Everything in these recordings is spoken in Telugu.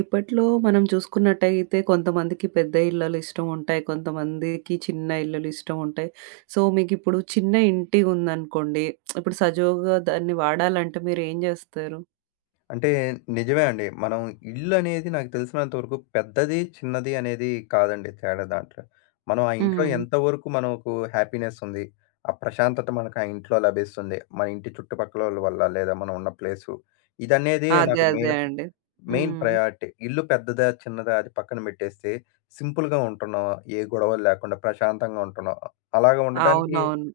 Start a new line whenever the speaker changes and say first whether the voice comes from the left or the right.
right: ఇప్పట్లో మనం చూసుకున్నట్టయితే కొంతమందికి పెద్ద ఇళ్ళలు ఇష్టం ఉంటాయి. కొంతమందికి చిన్న ఇళ్ళలు ఇష్టం ఉంటాయి. సో, మీకిప్పుడు చిన్న ఇంటి ఉందనుకోండి. ఇప్పుడు సజావుగా దాన్ని వాడాలంటే మీరేం జేస్తారు?
left: అంటే నిజమే అండి. మనం ఇల్లనేది నాకు తెలిసినంత వరకు పెద్దది, చిన్నది అనేది కాదండి తేడా దాంట్లో. మనం ఆ ఇంట్లో
right: హ్మ్.
left: ఎంతవరకు మనకు హ్యాపీనెస్ ఉంది, ఆ ప్రశాంతత మనకు ఆ ఇంట్లో లభిస్తుంది, మన ఇంటి చుట్టుపక్కలోళ్ళ వల్ల లేదా మనం ఉన్న ప్లేసు, ఇదనేది
right: అదే.
left: నాకు
right: అదే
left: మెయిన్,
right: అండి.
left: మెయిన్
right: హ్మ్.
left: ప్రయారిటీ. ఇల్లు పెద్దదా, చిన్నదా అది పక్కన పెట్టేస్తే సింపుల్‌గా ఉంటున్నాం. ఏ గొడవలు లేకుండా ప్రశాంతంగా ఉంటున్నాం. అలాగా ఉండటానికి
right: అవునవును.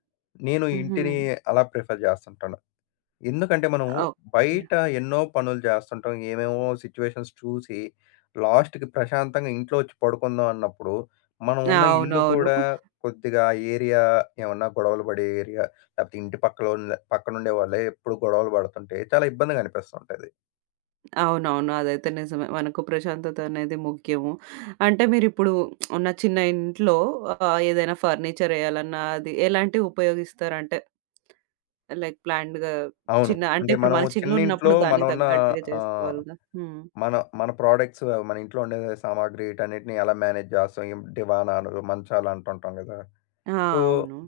left: నేను
right: హుహు.
left: ఇంటిని అలా ప్రిఫర్ చేస్తుంటాను. ఎందుకంటే మనం
right: ఓకే.
left: బయట ఎన్నో పనులు చేస్తుంటాం. ఏమేమో సిట్యుయేషన్స్ చూసి, లాస్ట్‌కి ప్రశాంతంగా ఇంట్లో వచ్చి పడుకుందాం అన్నప్పుడు, మనం ఉన్న ఇల్లు
right: అవునవును.
left: కూడా కొద్దిగా ఆ ఏరియా ఏమన్నా గొడవలు పడే ఏరియా, లేకపోతే ఇంటి పక్కలోళ్ళ పక్కనుండే వాళ్ళే ఎప్పుడు గొడవలు పడుతుంటే చాలా ఇబ్బందిగా అనిపిస్తుంటది.
right: అవునవును. అదైతే నిజమే. మనకు ప్రశాంతత అనేది ముఖ్యము. అంటే మీరిప్పుడు ఉన్న చిన్న ఇంట్లో ఏదైనా ఫర్నిచర్ ఎయాలన్నా అది ఎలాంటివి ఉపయోగిస్తారంటే? లైక్ ప్లాన్డ్‌గా
left: అవును.
right: చిన్న అంటే
left: అంటే
right: ఇప్పుడు
left: మనం
right: మన
left: చిన్న ఇంట్లో
right: చిన్నగున్నప్పుడు
left: మనం
right: దానికి
left: ఉన్న
right: తగ్గట్టుగా
left: ఆహ్,
right: చేసుకోవాలిగా. హ్మ్.
left: మన మన ప్రొడక్ట్స్ మన ఇంట్లో ఉండే సామాగ్రి వీటన్నిటిని ఎలా మేనేజ్ చేస్తాం? ఏం దివానాలు, మంచాలు అంటుంటాం కదా!
right: ఆ!
left: సో
right: అవును.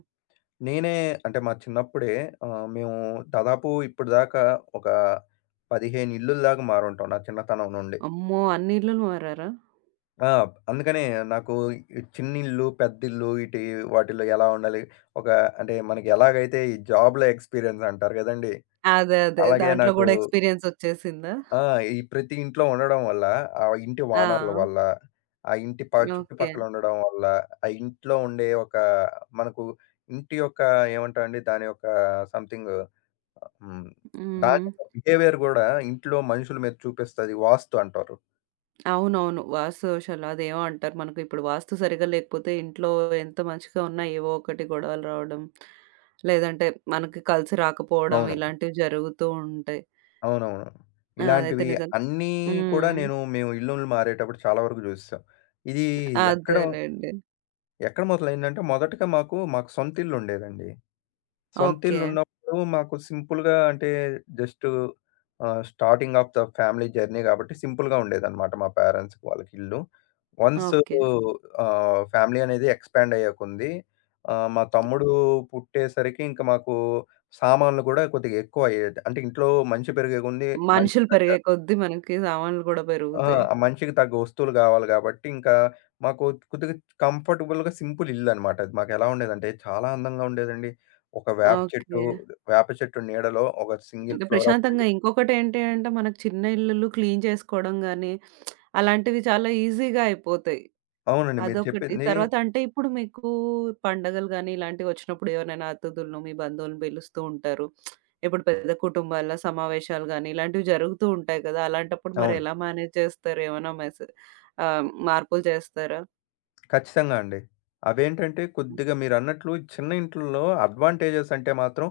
left: నేనే అంటే మా చిన్నప్పుడే మేము దాదాపు ఇప్పటిదాకా ఒక 15 ఇల్లుల దాకా మారుంటాం. నా చిన్నతనం నుండి.
right: అమ్మో! అన్ని ఇల్లులు మారారా?
left: ఆ! అందుకనే నాకు ఈ చిన్నిల్లు, పెద్దిల్లు ఇటి వాటిల్లో ఎలా ఉండాలి? ఒక అంటే మనకి ఎలాగైతే ఈ జాబ్‌లో ఎక్స్‌పీరియన్స్ అంటారు గదండీ!
right: అదే. అదే.
left: అలాగే
right: దాంట్లో
left: నాకు
right: గూడా ఎక్స్‌పీరియన్స్ ఒచ్చేసిందా?
left: ఆ! ఈ ప్రతి ఇంట్లో ఉండడం వల్ల, ఆ ఇంటి
right: ఆ!
left: ఓనర్‌ల వల్ల, ఆ ఇంటి ప
right: ఓకే.
left: చుట్టుపక్కల ఉండడం వల్ల, ఆ ఇంట్లో ఉండే ఒక మనకు ఇంటి యొక్క ఏమంటారండి? దాని యొక్క సంథింగ్ హ్మ్. దాని
right: హ్మ్.
left: యొక్క బిహేవియర్ గూడా ఇంట్లో మనుషుల మీద చూపిస్తది. వాస్తు అంటారు.
right: అవునవును. వాస్తు దోషాలు అదేమో అంటారు. మనకు ఇప్పుడు వాస్తు సరిగ్గా లేకపోతే ఇంట్లో ఎంత మంచిగా ఉన్నా ఏవో ఒకటి గొడవలు రావడం, లేదంటే మనకి కలిసి రాకపోవడం
left: అవును.
right: ఇలాంటివి జరుగుతూ ఉంటాయి.
left: అవునవును.
right: అదైతే
left: ఇలాంటివి
right: నిజం.
left: అన్నీ కూడా
right: హ్మ్.
left: మేము ఇల్లులు మారేటప్పుడు చాలా వరకు జూసేసాం. ఇది ఎక్కడ,
right: అదేలెండి.
left: ఎక్కడ మొదలైందంటే మొదటగా మాకు సొంత ఇల్లు ఉండేదండి.
right: ఓకే.
left: సొంతిల్లున్నప్పుడు మాకు సింపుల్‌గా అంటే just starting of the family journey కాబట్టి సింపుల్‌గా ఉండేదనమాట మా పేరెంట్స్‌కి వాళ్ళకి ఇల్లు. Once
right: okay.
left: ఫ్యామిలీ అనేది ఎక్స్‌పాండ్ అయ్యే కొంది మా తమ్ముడు పుట్టేసరికి ఇంకా మాకు సామాన్లు గూడా కొద్దిగా ఎక్కువ అయ్యేది. అంటే ఇంట్లో మంచి పెరిగే కొంది మంచి
right: మనుషులు
left: తగ్గ
right: పెరిగే కొద్దీ మనకి సామాన్లు గూడా
left: ఆ!
right: పెరుగుతాయి.
left: ఆ మనిషికి తగ్గ వస్తువులు గావాలి గాబట్టి, ఇంకా మాకు కొద్దిగా కంఫర్టబుల్‌గా సింపుల్ ఇల్లనమాట అది. మాకెలా ఉండేదంటే, చాలా అందంగా ఉండేదండి. ఒక వేప
right: ఓకే.
left: చెట్టు, వేప చెట్టు నీడలో ఒక సింగిల్
right: అంటే
left: ఫ్లోర్ ఆఫ్
right: ప్రశాంతంగా
left: బిల్డింగ్.
right: ఇంకొకటేంటి అంటే, మనకు చిన్న ఇల్లులు క్లీన్ చేసుకోవడం గానీ, అలాంటివి చాలా ఈజీగా అయిపోతాయి.
left: అవునండి. మీరు
right: అదొకటి.
left: చెప్పింది
right: తర్వాత అంటే ఇప్పుడు మీకు పండగలు గానీ, ఇలాంటివొచ్చినప్పుడు ఎవరినైనా అతిథులను, మీ బంధువులను పిలుస్తూ ఉంటారు. ఇప్పుడు పెద్ద కుటుంబాల సమావేశాలు గానీ, ఇలాంటివి జరుగుతూ ఉంటాయి కదా! అలాంటప్పుడు మరి
left: అవును.
right: ఎలా మేనేజ్ చేస్తారు? ఏమైనా మార్పులు చేస్తారా?
left: ఖచ్చితంగా అండి. అవేంటంటే కొద్దిగా మీరన్నట్లు చిన్న ఇంట్లల్లో అడ్వాంటేజెస్ అంటే మాత్రం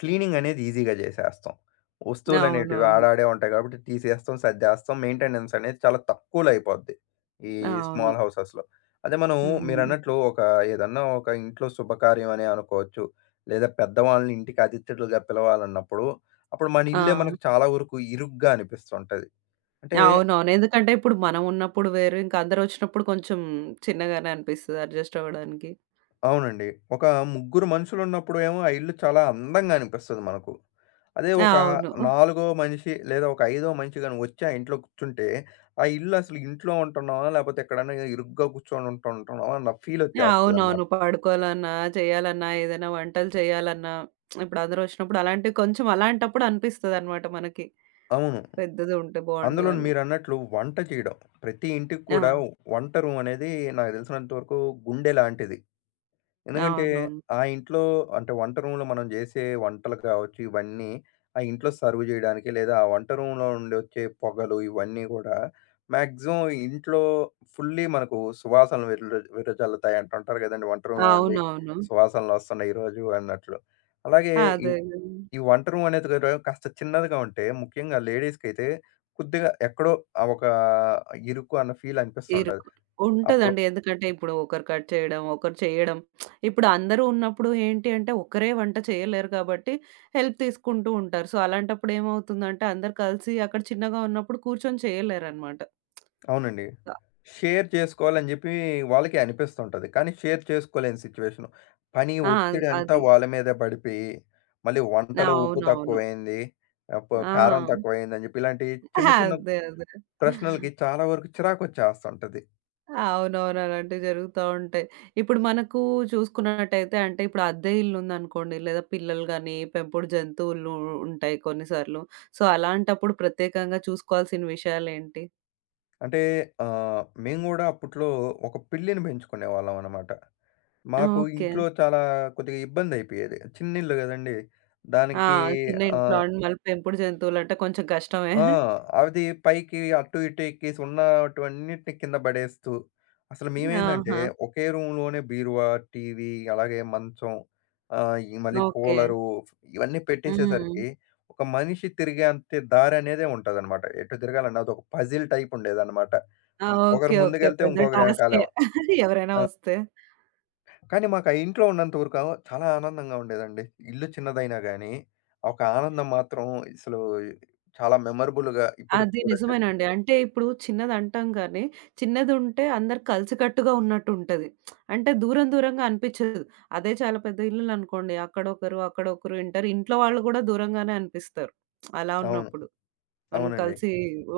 left: క్లీనింగ్ అనేది ఈజీగా జేసేస్తాం. వస్తువులనేటివి
right: అవునవును.
left: ఆడాడే ఉంటాయి గాబట్టి తీసేస్తాం, సర్దేస్తాం. మెయింటెనెన్స్ అనేది చాలా తక్కువలో అయిపోద్ది. ఈ
right: అవును.
left: స్మాల్ హౌసెస్‌లో. అదే మనం
right: హ్మ్.
left: మీరన్నట్లు ఒక ఏదన్నా ఒక ఇంట్లో శుభకార్యం అనే అనుకోవచ్చు. లేదా పెద్దవాళ్ళని ఇంటికి అతిథులుగా పిలవాలన్నప్పుడు అప్పుడు మన ఇల్లే
right: ఆ!
left: మనకు చాలా వరకు ఇరుగ్గా అనిపిస్తుంటది. అంటే
right: అవునవును. ఎందుకంటే ఇప్పుడు మనం ఉన్నప్పుడు వేరు, ఇంక అందరొచ్చినప్పుడు కొంచెం చిన్నగానే అనిపిస్తది అడ్జస్ట్ అవ్వడానికి.
left: అవునండి. ఒక ముగ్గురు మనుషులున్నప్పుడు ఏమో ఆ ఇల్లు చాలా అందంగా అనిపిస్తది మనకు. అదే
right: ఆ!
left: ఒక
right: అవును.
left: నాలుగో మనిషి లేదా ఒక ఐదో మనిషి గాని వచ్చి ఆ ఇంట్లో కూర్చుంటే, ఆ ఇల్లు అసలు ఇంట్లో ఉంటున్నామా? లేపోతే ఎక్కడన్నా ఇరుగ్గా కూర్చొని ఉంటుంటున్నామా? అన్న
right: అవునవును.
left: ఫీలొచ్చేస్తదనమాట.
right: పడుకోవాలన్నా, చేయాలన్నా, ఏదైనా వంటలు చేయాలన్నా, ఇప్పుడు అందరొచ్చినప్పుడు అలాంటి కొంచెం అలాంటప్పుడు అనిపిస్తదనమాట మనకి.
left: అవును.
right: పెద్దది ఉంటే బావుండు
left: అందులోను
right: అని.
left: మీరన్నట్లు వంట చేయడం. ప్రతి ఇంటికి
right: ఆ!
left: కూడా వంట రూమనేది నాకు తెలిసినంత వరకు గుండె లాంటిది. ఎందుకంటే,
right: అవునవును.
left: ఆ ఇంట్లో అంటే వంట రూమ్‌లో మనం జేసే వంటలు కావచ్చు, ఇవన్నీ ఆ ఇంట్లో సర్వ్ జేయడానికి లేదా ఆ వంట రూమ్‌లో నుండి వచ్చే పొగలు ఇవన్నీ గూడా మాక్సిమం ఇంట్లో ఫుల్లీ మనకు సువాసనలు వెదజల్లుతాయి అంటుంటారు గదండీ. వంట రూమ్‌లో నుండి
right: అవునవును.
left: సువాసనలు వస్తున్నాయి ఈరోజు అన్నట్లు. అలాగే ఈ
right: అదే గదా!
left: ఈ వంట రూమ్ అనేది కూడా కాస్త చిన్నదిగా ఉంటే ముఖ్యంగా లేడీస్‌కైతే కొద్దిగా ఎక్కడో ఆ ఒక ఇరుకు అన్న ఫీల్ అనిపిస్తుంటది.
right: ఇరుకు
left: అప్పుడు
right: ఉంటదండి. ఎందుకంటే ఇప్పుడు ఒకరు కట్ చేయడం, ఒకరు చేయడం. ఇప్పుడు అందరూ ఉన్నప్పుడు ఏంటి అంటే ఒకరే వంట చేయలేరు కాబట్టి హెల్ప్ తీసుకుంటూ ఉంటారు. సో, అలాంటప్పుడు ఏమవుతుందంటే అందరూ కలిసి అక్కడ చిన్నగా ఉన్నప్పుడు కూర్చొని చేయలేరనమాట.
left: అవునండి. షేర్ చేసుకోవాలని జెప్పి వాళ్ళకే అనిపిస్తుంటది. కానీ షేర్ చేసుకోలేని సిట్యుయేషను. పని
right: ఆ!
left: ఒత్తిడంతా
right: అది.
left: వాళ్ళ మీదే పడిపోయి, మళ్ళీ వంటలో ఉప్పు
right: అవునవును.
left: తక్కువైంది, ప కారం
right: ఆ!
left: తక్కువైందని జెప్పి ఇలాంటి చిన్న చిన్న
right: అదే. అదే.
left: ప్రశ్నలకి చాలా వరకు చిరాకొచ్చేస్తుంటది.
right: అవునవునలాంటివి జరుగుతా ఉంటాయి. ఇప్పుడు మనకు చూసుకున్నట్టయితే అంటే ఇప్పుడు అద్దె ఇల్లుందనుకోండి, లేదా పిల్లలు గాని, పెంపుడు జంతువులు ఉంటాయి కొన్నిసార్లు. సో, అలాంటప్పుడు ప్రత్యేకంగా చూసుకోవాల్సిన విషయాలేంటి?
left: అంటే మేము గూడా అప్పట్లో ఒక పిల్లిని పెంచుకునేవాళ్ళం అనమాట. మాకు
right: ఓకే.
left: ఇంట్లో చాలా కొద్దిగా ఇబ్బందయిపోయేది. చిన్నిల్లు గదండీ!
right: ఆ!
left: దానికి
right: చిన్న ఇంట్లో
left: ఆహ్
right: అండి మళ్ళీ పెంపుడు జంతువులంటే కొంచెం కష్టమే.
left: ఆ! అది పైకి అటు ఇటు ఎక్కేసి ఉన్నటువన్నిటిని కింద పడేస్తూ, అసలు మేమేందంటే
right: ఆహా!
left: ఒకే రూమ్‌లోనే బీరువా, టీవీ అలాగే మంచం ఈ మళ్ళీ
right: ఓకే.
left: కూలరు ఇవన్నీ
right: హ్మ్.
left: పెట్టేసేసరికి ఒక మనిషి తిరిగేంత దారి అనేదే ఉంటదనమాట. ఎటు తిరగాలన్నా అదొక పజిల్ టైప్ ఉండేదనమాట.
right: ఆ!
left: హ్మ్. ఒకరు
right: ఓకే. ఓకే.
left: ముందుకెళ్తే
right: పెద్ద
left: ఇంకొకరు
right: టాస్కే
left: ఎనకాలే
right: ఎవరైనా
left: ఆ!
right: వస్తే.
left: కానీ మాకు ఆ ఇంట్లో ఉన్నంత వరకు చాలా ఆనందంగా ఉండేదండి. ఇల్లు చిన్నదైనా గానీ, ఒక ఆనందం మాత్రం అసలు చాలా మెమరబుల్‌గా ఇప్పటికి
right: అది
left: కూడా
right: నిజమేనండి. అంటే ఇప్పుడు చిన్నదంటాం గానీ, చిన్నదుంటే అందరు కలిసికట్టుగా ఉన్నట్టుంటది. అంటే దూరం దూరంగా అనిపిచ్చదు. అదే చాలా పెద్ద ఇల్లులనుకోండి అక్కడొకరు, అక్కడొకరు ఇంటారు. ఇంట్లో వాళ్ళు గూడా దూరంగానే అనిపిస్తారు. అలా
left: అవును.
right: ఉన్నప్పుడు. మనం
left: అవునండి.
right: కలిసి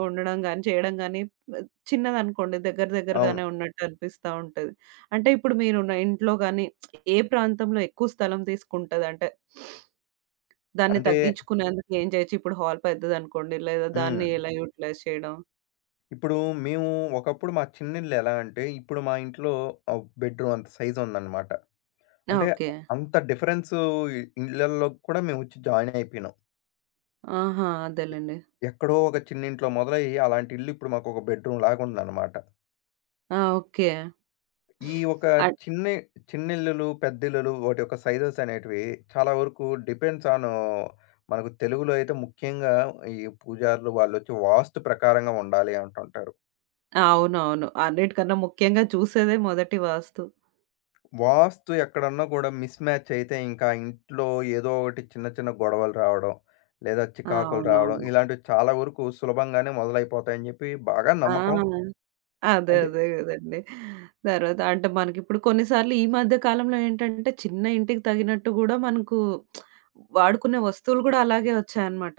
right: ఉండడం గానీ, చేయడం గానీ చిన్నదనుకోండి దగ్గర
left: అవును.
right: దగ్గరగానే ఉన్నట్టు అనిపిస్తా ఉంటది. అంటే ఇప్పుడు మీరున్న ఇంట్లో గానీ, ఏ ప్రాంతంలో ఎక్కువ స్థలం తీసుకుంటది? అంటే దాన్ని
left: అంటే
right: తగ్గించుకునేందుకు ఏం జేయొచ్చు? ఇప్పుడు హాల్ పెద్దదనుకోండి లేదా దాన్ని
left: హ్మ్.
right: ఎలా యూటిలైజ్ చేయడం?
left: ఇప్పుడు మేము ఒకప్పుడు మా చిన్నిల్లు ఎలా అంటే, ఇప్పుడు మా ఇంట్లో బెడ్‌రూమ్ అంత సైజ్ ఉందన్నమాట. అంటే
right: ఓకే.
left: అంత డిఫరెన్సు ఇళ్ళల్లో కూడా మేము వచ్చి జాయిన్ అయిపోయినాం.
right: ఆహా!
left: ఎ
right: అదేలెండి.
left: ఎక్కడో ఒక చిన్నింట్లో మొదలయ్యి, అలాంటి ఇల్లు ఇప్పుడు మాకు ఒక బెడ్‌రూమ్ లాగా ఉందన్నమాట.
right: ఆ! ఓకే.
left: ఈ ఒక
right: అట్
left: చిన్ని చిన్నిల్లులు, పెద్దిల్లులు వాటి యొక్క సైజెస్ అనేటివి చాలా వరకు డిపెండ్స్ ఆన్ మనకు తెలుగులో అయితే ముఖ్యంగా ఈ పూజారులు వాళ్ళొచ్చి వాస్తు ప్రకారంగా ఉండాలి అంటుంటారు.
right: అవునవును. అన్నిటికన్నా ముఖ్యంగా చూసేదే మొదటి వాస్తు.
left: వాస్తు ఎక్కడన్నా కూడా మిస్ మ్యాచ్ అయితే ఇంకా ఇంట్లో ఏదో ఒకటి చిన్న చిన్న గొడవలు రావడం, లేదా
right: ఆ!
left: చికాకులు రావడం
right: అవునవును.
left: ఇలాంటివి చాలా వరకు సులభంగానే మొదలైపోతాయని చెప్పి బాగా
right: ఆ!
left: నమ్మకం.
right: అదే.
left: అంటే
right: అదే గదండీ. తర్వాత అంటే మనకిప్పుడు కొన్ని సార్లు ఈ మధ్య కాలంలో ఏంటంటే, చిన్న ఇంటికి తగినట్టు గూడా మనకు వాడుకునే వస్తువులు గూడా అలాగే ఒచ్చాయన్నమాట.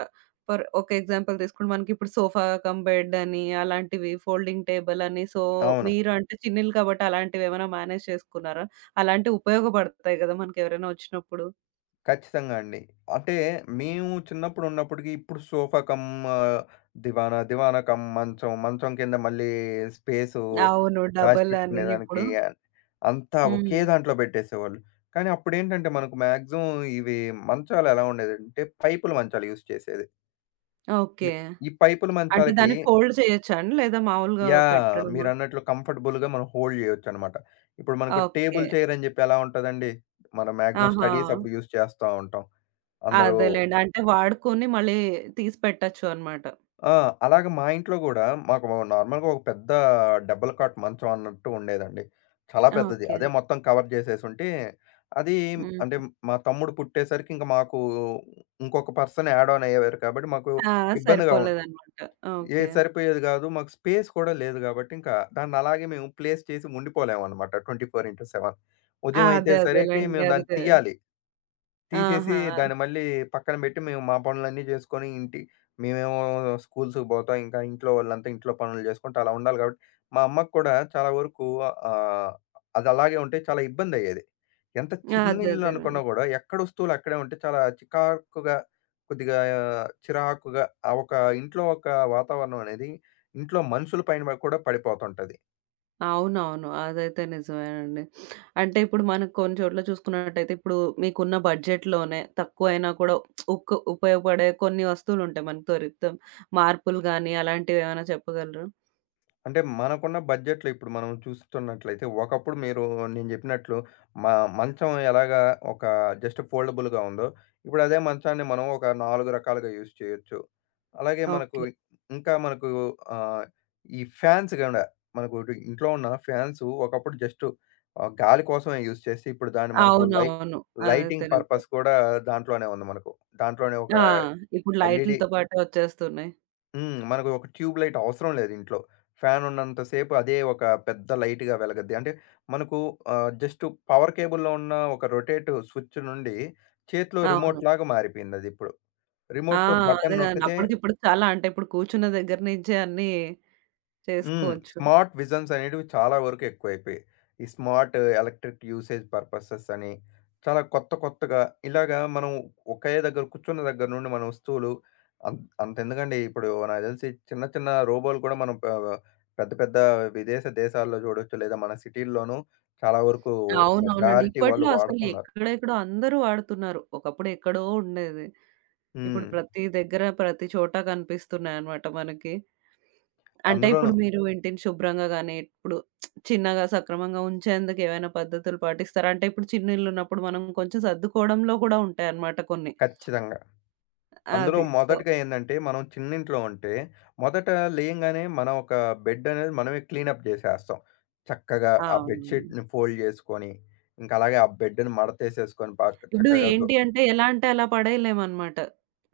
right: ఫర్ ఒక ఎగ్జాంపుల్ తీసుకుంటే మనకిప్పుడు సోఫా కమ్ బెడ్ అని అలాంటివి, ఫోల్డింగ్ టేబుల్ అని. సో,
left: అవును.
right: మీరు అంటే చిన్నిల్లు కాబట్టి అలాంటివేమైనా మేనేజ్ చేసుకున్నారా? అలాంటివి ఉపయోగపడతాయి గదా! మనకెవరైనా ఒచ్చినప్పుడు.
left: ఖచ్చితంగా అండి. అంటే మేము చిన్నప్పుడు ఉన్నప్పటికి ఇప్పుడు సోఫా కమ్ ఆ, దివానా, దివానా కమ్ మంచం, మంచం కింద మళ్ళీ స్పేసు
right: అవును. డబల్ అని ఇప్పుడు.
left: దాచిపెట్టుకునేదానికి అంతా ఒకే
right: హ్మ్.
left: దాంట్లో పెట్టేసేవాళ్ళు. కానీ అప్పుడేంటంటే మనకు మాక్సిమం ఇవి మంచాలు ఎలా ఉండేదంటే పైపుల మంచాలు యూజ్ చేసేది. మీ
right: ఓకే.
left: ఈ పైపుల
right: అంటే
left: మంచాలకి
right: దాన్ని ఫోల్డ్ చేయొచ్చా అండి? లేదా మామూలుగా
left: యాహ్!
right: పెట్టడమా?
left: మీరన్నట్లు కంఫర్టబుల్‌గా మనం హోల్డ్ చేయొచ్చనమాట. ఇప్పుడు మనకు
right: ఓకే.
left: టేబుల్ చైర్ అని చెప్పి ఎలా ఉంటదండి? మనం మాక్సిమం
right: ఆహా!
left: స్టడీస్ అప్పుడు యూజ్ చేస్తా ఉంటాం. అందరూ
right: అదేలెండి. అంటే వాడుకొని మళ్ళీ తీసి పెట్టొచ్చు అన్నమాట.
left: ఆ! అలాగే మా ఇంట్లో గూడా మాకు నార్మల్‌గా ఒక పెద్ద డబుల్ కాట్ మంచం అన్నట్టు ఉండేదండి. చాలా
right: ఆ!
left: పెద్దది.
right: ఓకే.
left: అదే మొత్తం కవర్ చేసేసుంటే అది
right: హ్మ్.
left: అంటే మా తమ్ముడు పుట్టేసరికి ఇంక మాకు ఇంకొక పర్సన్ యాడ్ ఆన్ అయ్యేవారు కాబట్టి మాకు
right: ఆ!
left: ఇబ్బందిగా ఉం
right: సరిపోలేదన్నమాట. ఓకే.
left: ఏది సరిపోయేది గాదు. మాకు స్పేస్ కూడా లేదు గాబట్టి, ఇంకా దాన్నలాగే మేము ప్లేస్ చేసి ఉండిపోలేమనమాట 24/7.
right: ఆ!
left: ఉదయం అయితే
right: అదే
left: సరికి
right: అదేలెండి.
left: మేము దాన్ని
right: అదే.
left: తీయాలి. తీసేసి
right: ఆహా!
left: దాన్ని మళ్ళీ పక్కన పెట్టి మేము మా పనులన్నీ చేసుకొని మేమేమో స్కూల్స్‌కి పోతాం. ఇంకా ఇంట్లో వాళ్ళంతా ఇంట్లో పనులు చేసుకుంటూ అలా ఉండాలి కాబట్టి, మా అమ్మకి కూడా చాలా వరకు ఆహ్, అది అలాగే ఉంటే చాలా ఇబ్బందయ్యేది. ఎంత చిన్న
right: అదే
left: ఇల్లు
right: అదేలెండి.
left: అనుకున్నా కూడా ఎక్కడ వస్తువులు అక్కడే ఉంటే చాలా చికాకుగా, కొద్దిగా చిరాకుగా ఆ ఒక ఇంట్లో ఒక వాతావరణం అనేది ఇంట్లో మనుషుల పైన కూడా పడిపోతుంటది.
right: అవునవును. అదైతే నిజమేనండి. అంటే ఇప్పుడు మనకు కొన్ని చోట్ల చూసుకున్నట్టయితే ఇప్పుడు మీకున్న బడ్జెట్‌లోనే తక్కువైనా కూడా ఉపయోగపడే కొన్ని వస్తువులుంటాయి మనకు దొరుకుతాం. మార్పులు గాని అలాంటివేమైనా చెప్పగలరా?
left: అంటే మనకున్న బడ్జెట్‌లో ఇప్పుడు మనం చూస్తున్నట్లయితే, ఒకప్పుడు మీరు నేను జెప్పినట్లు మ మంచం ఎలాగా ఒక జస్ట్ ఫోల్డబుల్‌గా ఉందో, ఇప్పుడు అదే మంచాన్ని మనం ఒక 4 రకాలుగా యూజ్ చేయొచ్చు. అలాగే మనకు
right: ఓకే.
left: ఇంకా మనకు ఆహ్, ఈ ఫ్యాన్స్ గూడా మనకు ఇటు ఇంట్లో ఉన్న ఫ్యాన్స్ ఒకప్పుడు జస్ట్ గాలి కోసమే యూజ్ చేసి, ఇప్పుడు దాన్ని మనకు
right: అవునవును. అదైతే
left: లైటింగ్
right: నిజమే.
left: పర్పస్ కూడా దాంట్లోనే ఉంది మనకు. దాంట్లోనే ఒక
right: ఆ! ఇప్పుడు
left: ఎల్‌ఈడీ
right: లైట్‌లతో పాటు వచ్చేస్తున్నాయి.
left: హ్మ్. మనకు ఒక ట్యూబ్ లైట్ అవసరం లేదు ఇంట్లో. ఫ్యాన్ ఉన్నంత సేపు అదే ఒక పెద్ద లైట్‌గా వెలగద్ది. అంటే మనకు జస్ట్ పవర్ కేబుల్‌లో ఉన్న ఒక రొటేట్ స్విచ్ నుండి చేతిలో
right: అవును.
left: రిమోట్‌లాగా మారిపోయిందదిప్పుడు.
right: ఆ!
left: రిమోట్‌తో
right: అదే
left: బటన్
right: కదండీ.
left: నొక్కితే
right: అప్పటికిప్పటికి చాలా అంటే ఇప్పుడు కూర్చున్న దగ్గర నుంచే అన్నీ
left: హ్మ్.
right: చేసుకోవచ్చు.
left: స్మార్ట్ విజన్స్ అనేటివి చాలా వరకు ఎక్కువైపోయాయి. ఈ స్మార్ట్ ఎలక్ట్రిక్ యూసేజ్ పర్పసెస్ అని, చాలా కొత్త కొత్తగా ఇలాగా మనం ఒకే దగ్గర కూర్చున్న దగ్గర నుండి మన వస్తువులు అంతెందుకండి ఇప్పుడు నాకు తెలిసి చిన్న చిన్న రోబోలు కూడా మనం ప పెద్ద పెద్ద విదేశ దేశాల్లో చూడొచ్చు. లేదా మన సిటీల్లోనూ చాలా వరకు
right: అవునవునండి.
left: మెజారిటీ వాళ్ళు
right: ఇప్పట్లో అసలు
left: వాడుతున్నారు.
right: ఎక్కడెక్కడో అందరూ వాడుతున్నారు. ఒకప్పుడు ఎక్కడో ఉండేది. ఇప్పుడు
left: హ్మ్.
right: ప్రతి దగ్గర, ప్రతి చోట కనిపిస్తున్నాయన్నమాట మనకి. అంటే ఇప్పుడు
left: అందులోనూ
right: మీరు ఇంటిని శుభ్రంగా గాని, ఇప్పుడు చిన్నగా సక్రమంగా ఉంచేందుకు ఏవైనా పద్ధతులు పాటిస్తారా? అంటే ఇప్పుడు చిన్న ఇల్లున్నప్పుడు మనం కొంచెం సర్దుకోవడంలో కూడా ఉంటాయన్నమాట కొన్ని.
left: ఖచ్చితంగా. అందులో
right: అది. సో
left: మొదటగా ఏందంటే, మనం చిన్నింట్లో ఉంటే, మొదట లేయంగానే మనం ఒక బెడ్ అనేది మనమే క్లీనప్ జేసేస్తాం. చక్కగా ఆ
right: అవును.
left: బెడ్‌షీట్‌ని ఫోల్డ్ జేసుకొని, ఇంకా అలాగే ఆ బెడ్‌ని మడతేసేసుకొని, బాగా
right: ఇప్పుడు
left: చక్కగా
right: ఏంటి అంటే, ఎలా అంటే అలా పడేయలేమనమాట.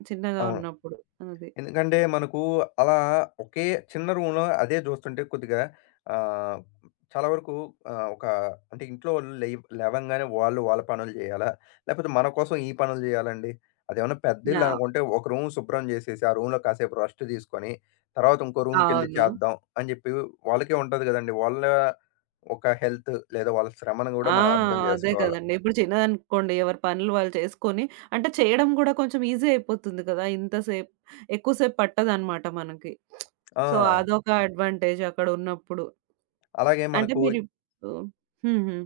right: చిన్నగా
left: అవును.
right: ఉన్నప్పుడు. అది.
left: ఎందుకంటే మనకు అలా ఒకే చిన్న రూమ్‌లో అదే చూస్తుంటే కొద్దిగా ఆహ్, చాలా వరకు ఒక అంటే ఇంట్లో వాళ్ళు లేవంగానే వాళ్ళు వాళ్ళ పనులు చేయాలా? లేకపోతే మన కోసం ఈ పనులు చేయాలండి? అదేమన్నా పెద్ద
right: నా
left: ఇల్లు అనుకుంటే ఒక రూమ్ శుభ్రం చేసేసి, ఆ రూమ్‌లో కాసేపు రెస్ట్ తీసుకొని, తర్వాత ఇంకో రూమ్‌కెళ్ళి
right: అవును.
left: చేద్దాం అని చెప్పి వాళ్ళకే ఉంటది కదండీ! వాళ్ళ ఒక హెల్త్ లేదా వాళ్ళ శ్రమను కూడా
right: ఆ!
left: మనం అర్థం
right: అదే
left: చేసుకోవాలి.
right: కదండీ. ఇప్పుడు చిన్నదనుకోండి ఎవరి పనులు వాళ్ళు చేసుకొని అంటే చేయడం గూడా కొంచెం ఈజీ అయిపోతుంది కదా! ఇంతసేపు ఎక్కువ సేపు పట్టదనమాట మనకి. సో,
left: ఆ!
right: అదొక అడ్వాంటేజ్ అక్కడున్నప్పుడు.
left: అలాగే
right: అంటే
left: మనకు
right: మీరిప్పుడు హ్మ్. హ్మ్.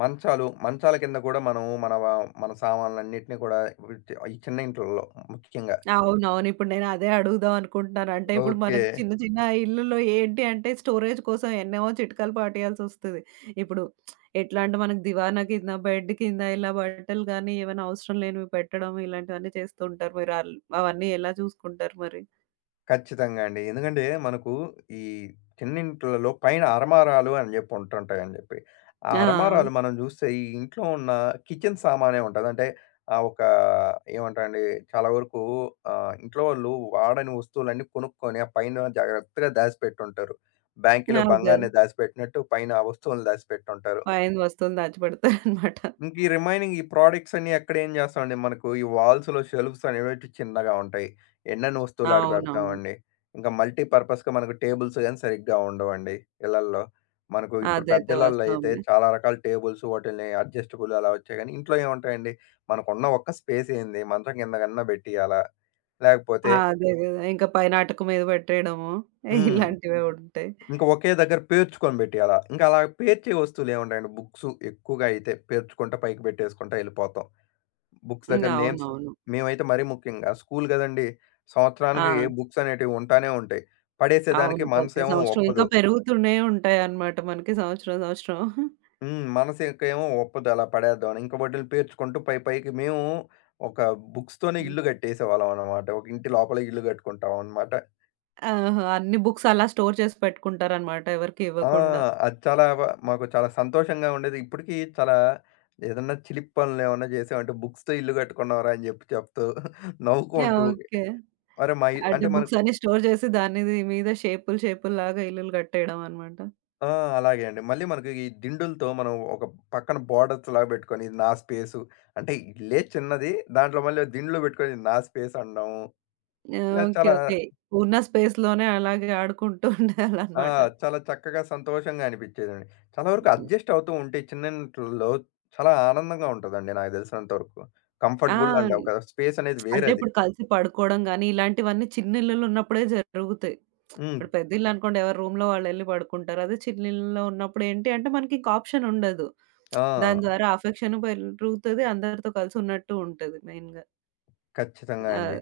left: మంచాలు, మంచాల కింద కూడా మనం మన సామాన్లన్నిటిని కూడా విచ్ ఈ చిన్న ఇంట్లల్లో ముఖ్యంగా.
right: అవునవును. ఇప్పుడు నేను అదే అడుగుదాం అనుకుంటున్నాను. అంటే ఇప్పుడు
left: ఓకే.
right: మనకు చిన్న చిన్న ఇల్లుల్లో ఏంటి అంటే స్టోరేజ్ కోసం ఎన్నేమో చిట్కాలు పాటియాల్సొస్తది. ఇప్పుడు ఎట్లా అంటే మనకు దివానా కింద, బెడ్ కింద ఇలా బట్టలు గానీ, ఏమైనా అవసరం లేనివి పెట్టడం ఇలాంటివన్నీ చేస్తూ ఉంటారు. మీరు ఆల్ అవన్నీ ఎలా చూసుకుంటారు మరి?
left: ఖచ్చితంగా అండి. ఎందుకంటే మనకు ఈ చిన్నింట్లలో పైన అరమారాలు అని జెప్పి ఉంటుంటాయని జెప్పి. ఆ
right: ఆ!
left: అరమారాలు మనం జూస్తే ఈ ఇంట్లో ఉన్న కిచెన్ సామానే ఉంటది. అంటే ఒక ఏమంటారండి చాలా వరకు ఇంట్లో వాళ్ళు వాడని వస్తువులన్నీ కొనుక్కొని ఆ పైన జాగ్రత్తగా దాచిపెట్టుంటారు. బ్యాంకిలో
right: అదే.
left: బంగారాన్ని దాచిపెట్టినట్టు పైన ఆ వస్తువులను దాచిపెట్టుంటారు.
right: పైన వస్తువులు దాచిపెడతారనమాట.
left: ఇంక ఈ రిమైనింగ్ ఈ ప్రొడక్ట్స్ అన్నీ ఎక్కడేం చేస్తామండి. మనకు ఈ వాల్స్‌లో షెల్ఫ్స్ అనేవి ఇటు చిన్నగా ఉంటాయి. ఎన్నెన్ని వస్తువులు ఆడ
right: అవునవును.
left: పెడతామండి. ఇంకా మల్టీ పర్పస్‌గా మనకు టేబుల్స్ గాని సరిగ్గా ఉండవండి ఇళ్లల్లో. మనకు ఇప్పుడు పెద్ద
right: అదైతే
left: ఇళ్లల్లో అయితే
right: వాస్తవమే.
left: చాలా రకాల టేబుల్స్ వాటిల్ని అడ్జస్టబుల్ అలా వచ్చాయి గానీ, ఇంట్లో ఏముంటాయండి. మనకున్న ఒక్క స్పేస్ ఏంది? మంచం కిందకన్నా పెట్టియాలా?
right: ఆ,
left: లేకపోతే
right: అదే గదా! ఇంకా పైన అటక మీద పెట్టేయడము
left: హ్మ్.
right: ఇలాంటివే ఉంటాయి.
left: ఇంక ఒకే దగ్గర పేర్చుకొని పెట్టియాలా? ఇంకా అలా పేర్చే వస్తువులు ఏముంటాయండి. బుక్స్ ఎక్కువగా అయితే పేర్చుకుంటా పైకి పెట్టేసుకుంటా ఎళ్ళిపోతాం. బుక్స్
right: హ్మ్.
left: దగ్గర నేమ్స్
right: అవునవును.
left: మేమైతే మరీ ముఖ్యంగా స్కూల్ గదండీ! సంవత్సరానికి ఏ
right: ఆ!
left: బుక్స్ అనేటివి ఉంటానే ఉంటాయి. పడేసేదానికి
right: అవును. ప్రతి
left: మనసేమో
right: సంవత్సరం ఇంకా
left: ఒప్పదు.
right: పెరుగుతూనే ఉంటాయన్నమాట మనకి సంవత్సరం, సంవత్సరం.
left: హ్మ్. మనసుకేమో ఒప్పదు అలా పడేద్దామని. ఇంక వాటిల్ని పేర్చుకుంటూ పై పైకి మేము ఒక బుక్స్‌తోనే
right: హ్మ్.
left: ఇల్లు కట్టేసేవాళ్ళం అన్నమాట. ఒక ఇంటి లోపల ఇల్లు కట్టుకుంటాం అన్నమాట.
right: ఆహా! అన్ని బుక్స్ అలా స్టోర్ చేసి పెట్టుకుంటారన్నమాట ఎవరికీ
left: ఆ!
right: ఇవ్వకుండా.
left: అది చాలా వ మాకు చాలా సంతోషంగా ఉండేది. ఇప్పటికీ చాలా ఏదన్నా చిలిపి పనులేమన్నా జేసామంటే, "బుక్స్‌తో ఇల్లు కట్టుకున్నాంరా" అని జెప్పి చెప్తూ నవ్వుకుంటూ
right: ఓకే.
left: మరి మా ఇ
right: అంటే
left: అంటే మన
right: బుక్స్ అన్ని స్టోర్ చేసి దాని మీద షేపులు, షేపుల్లాగా ఇల్లులు కట్టేయడం అన్నమాట.
left: ఆ! అలాగే అండి. మళ్ళీ మనకి ఈ దిండులతో మనం ఒక పక్కన బోర్డర్స్‌లాగా పెట్టుకొని ఇది నా స్పేసు. అంటే ఇల్లే చిన్నది. దాంట్లో మళ్ళీ దిండులు పెట్టుకొని ఇది నా స్పేస్ అనడం. ఇలా
right: ఓకే.
left: చాలా
right: ఓకే. ఉన్న స్పేస్‌లోనే అలాగే ఆడుకుంటూ
left: ఆ!
right: ఉండాలన్నమాట.
left: చాలా చక్కగా సంతోషంగా అనిపించేదండి. చాలా వరకు అడ్జస్ట్ అవుతూ ఉంటే చిన్నింట్లలో చాలా ఆనందంగా ఉంటదండి నాకు తెలిసినంత వరకు.
right: ఆ!
left: కంఫర్టబుల్ అండ్ ఒక స్పేస్ అనేది
right: అంటే
left: వేరది.
right: ఇప్పుడు కలిసి పడుకోవడం గాని, ఇలాంటివన్నీ చిన్న ఇల్లులు ఉన్నప్పుడే జరుగుతాయి.
left: హ్మ్.
right: ఇప్పుడు పెద్ద ఇల్లు అనుకోండి ఎవరి రూమ్‌లో వాళ్ళెళ్లి పడుకుంటారు. అదే చిన్న ఇల్లులో ఉన్నప్పుడు ఏంటి అంటే మనకి ఇంక ఆప్షన్ ఉండదు.
left: ఆ!
right: దాని ద్వారా అఫెక్షన్ పెరుగుతది. అందరితో కలిసి ఉన్నట్టు ఉంటది మెయిన్‌గా.
left: ఖచ్చితంగా అండి.
right: ఆహ్,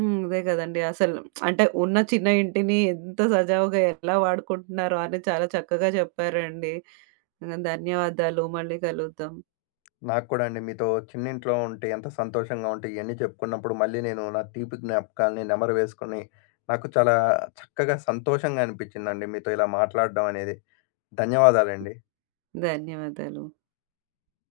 right: హ్మ్. అదే కదండీ. అసలు అంటే ఉన్న చిన్న ఇంటిని ఎంత సజావుగా ఎలా వాడుకుంటున్నారో అని చాలా చక్కగా చెప్పారండి. ధన్యవాదాలు. మళ్ళీ కలుద్దాం.
left: నాకు కూడా అండి. మీతో చిన్నింట్లో ఉంటే ఎంత సంతోషంగా ఉంటే ఇయన్నీ చెప్పుకున్నప్పుడు మళ్ళీ నేను నా తీపి జ్ఞాపకాల్ని నెమరు వేసుకొని, నాకు చాలా చక్కగా సంతోషంగా అనిపిచ్చిందండి మీతో ఇలా మాట్లాడడం అనేది. ధన్యవాదాలండి.
right: ధన్యవాదాలు.